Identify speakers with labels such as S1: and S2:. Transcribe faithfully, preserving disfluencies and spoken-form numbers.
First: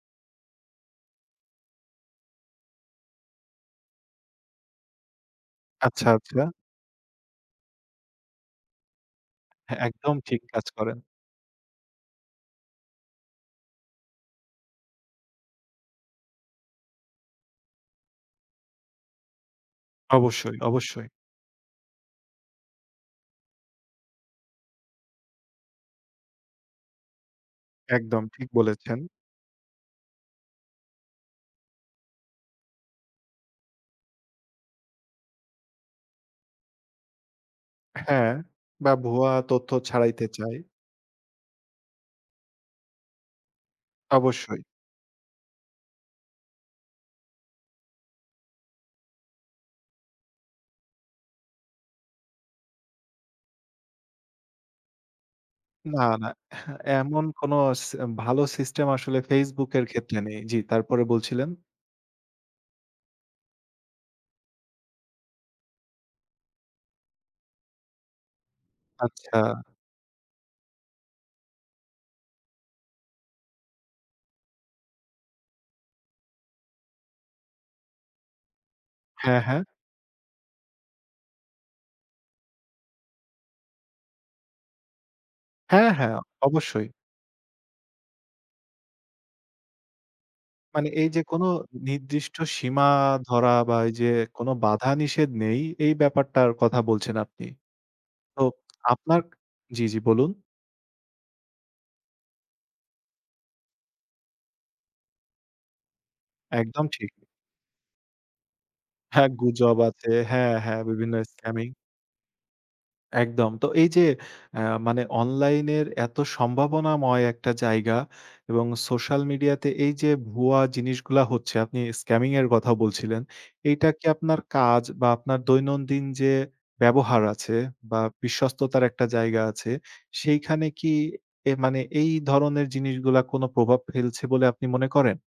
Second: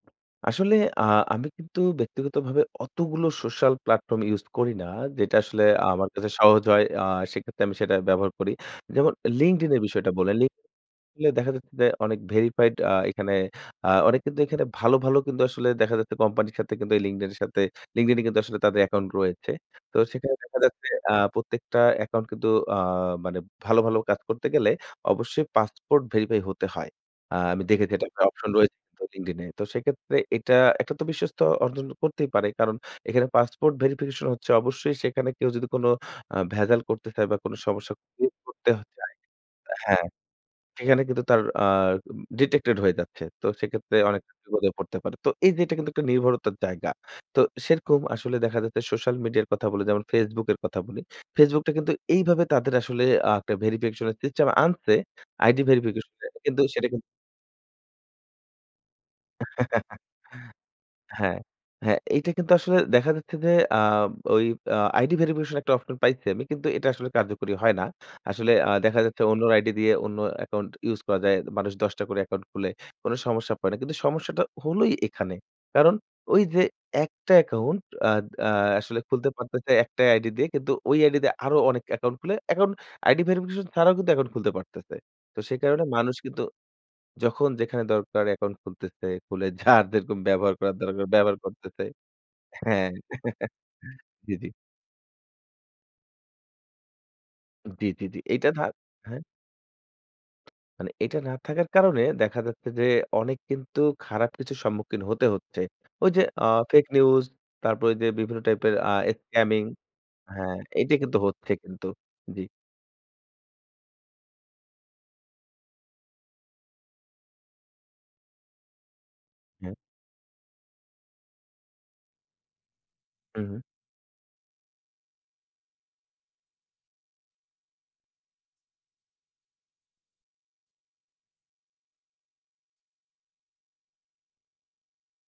S1: আসলে আ আমি কিন্তু ব্যক্তিগতভাবে অতগুলো social platform use করি না। যেটা আসলে আমার
S2: আচ্ছা,
S1: কাছে
S2: আচ্ছা।
S1: সহজ হয়। আ সেক্ষেত্রে আমি সেটা ব্যবহার করি। যেমন LinkedIn
S2: হ্যাঁ
S1: এর বিষয়টা
S2: একদম
S1: বললেন।
S2: ঠিক
S1: লি
S2: কাজ করেন।
S1: এ দেখা যাচ্ছে যে অনেক ভেরিফাইড আ এখানে আ অনেক কিন্তু এখানে ভালো, ভালো, কিন্তু আসলে দেখা যাচ্ছে কোম্পানির সাথে কিন্তু এই LinkedIn এর সাথে, LinkedIn কিন্তু আসলে তাদের অ্যাকাউন্ট রয়েছে। তো সেখানে দেখা
S2: অবশ্যই,
S1: যাচ্ছে
S2: অবশ্যই।
S1: আ প্রত্যেকটা অ্যাকাউন্ট কিন্তু আ মানে ভালো, ভালো, কাজ করতে গেলে অবশ্যই পাসপোর্ট ভেরিফাই হতে হয়। আ আমি দেখেছি এটা একটা
S2: একদম ঠিক
S1: অপশন রয়েছে
S2: বলেছেন।
S1: LinkedIn এ। তো সেক্ষেত্রে এটা একটা তো বিশ্বস্ত অর্জন করতেই পারে। কারণ এখানে পাসপোর্ট ভেরিফিকেশন হচ্ছে। অবশ্যই সেখানে কেউ যদি কোন অ্যা ভেজাল করতে চায় বা কোন সমস্যা
S2: হ্যাঁ।
S1: [unintelligible] করতেও
S2: বা
S1: চায়।
S2: ভুয়া তথ্য
S1: হ্যাঁ,
S2: ছাড়াইতে চায়।
S1: সেখানে কিন্তু তার আ উম ডিটেক্টেড হয়ে যাচ্ছে। তো সেক্ষেত্রে অনেক
S2: অবশ্যই।
S1: [unintelligible] পড়তে পারে। তো এই যে এটা কিন্তু একটা নির্ভরতার জায়গা। তো সেরকম আসলে দেখা যাচ্ছে, সোশ্যাল মিডিয়ার কথা বলি যেমন Facebook এর কথা বলি। Facebook টা কিন্তু এইভাবে তাদের আসলে আ একটা ভেরিফিকেশন সিস্টেম আনছে। আইডি
S2: না, না।
S1: ভেরিফিকেশনের কিন্তু সেটা কিন্তু
S2: এমন কোন স ভালো সিস্টেম আসলে ফেসবুকের এর ক্ষেত্রে নেই। জি, তারপরে
S1: হ্যাঁ,
S2: বলছিলেন।
S1: হ্যাঁ এইটা কিন্তু আসলে দেখা যাচ্ছে যে, আ ওই আ আইডি ভেরিফিকেশন একটা অপশন পাইছি আমি, কিন্তু এটা আসলে কার্যকরী হয় না। আসলে আ দেখা যাচ্ছে
S2: আচ্ছা।
S1: অন্যর আইডি দিয়ে অন্য অ্যাকাউন্ট ইউস করা যায়। মানুষ দশ টা করে অ্যাকাউন্ট খুলে, কোনো সমস্যা পড়ে না। কিন্তু সমস্যাটা হলোই এখানে। কারণ ওই যে একটা অ্যাকাউন্ট আদ আ আসলে খুলতে
S2: হ্যাঁ, হ্যাঁ।
S1: পারতেছে। একটাই আইডি দিয়ে কিন্তু ওই আইডি দিয়ে আরো অনেক অ্যাকাউন্ট খুলে, অ্যাকাউন্ট আইডি ভেরিফিকেশন ছাড়াও কিন্তু অ্যাকউন্ট খুলতে পারতেছে। তো সে কারণে
S2: হ্যাঁ,
S1: মানুষ
S2: হ্যাঁ,
S1: কিন্তু
S2: অবশ্যই।
S1: যখন যেখানে দরকার অ্যাকাউন্ট খুলতেছে। খুলে যার যেরকম ব্যবহার করার
S2: মানে
S1: দরকার
S2: এই যে
S1: ব্যবহার
S2: কোন
S1: করতেছে।
S2: নির্দিষ্ট সীমা
S1: হ্যাঁ।
S2: ধরা বা এই যে
S1: জি,
S2: কোন
S1: জি।
S2: বাধা নিষেধ নেই এই ব্যাপারটার কথা বলছেন আপনি।
S1: জি, জি, জি।
S2: তো
S1: এইটা থাক
S2: আপনার
S1: হ্যাঁ।
S2: জি, জি, বলুন?
S1: মানে এটা না থাকার কারণে দেখা যাচ্ছে যে, অনেক কিন্তু খারাপ কিছুর সম্মুখীন হতে হচ্ছে। ওই যে অ
S2: একদম
S1: ফেক
S2: ঠিক।
S1: নিউজ তারপরে ওই যে বিভিন্ন টাইপের আ
S2: হ্যাঁ
S1: স্ক্যামিং
S2: গুজব আছে। হ্যাঁ,
S1: হ্যাঁ
S2: হ্যাঁ,
S1: এইটা
S2: বিভিন্ন
S1: কিন্তু হচ্ছে
S2: স্ক্যামিং।
S1: কিন্তু। জি।
S2: একদম। তো এই যে অ্যা মানে অনলাইনের এত সম্ভাবনাময় একটা জায়গা এবং সোশ্যাল মিডিয়া তে
S1: হ্যাঁ।
S2: এই যে ভুয়া জিনিসগুলা হচ্ছে আপনি স্ক্যামিং এর কথাও বলছিলেন।
S1: হু, হু।
S2: এইটা কি আপনার কাজ বা আপনার দৈনন্দিন যে ব্যবহার আছে বা বিশ্বস্ততার একটা জায়গা আছে, সেইখানে কি এ মানে, এই ধরনের জিনিসগুলা কোন প্রভাব ফেলছে বলে আপনি মনে করেন?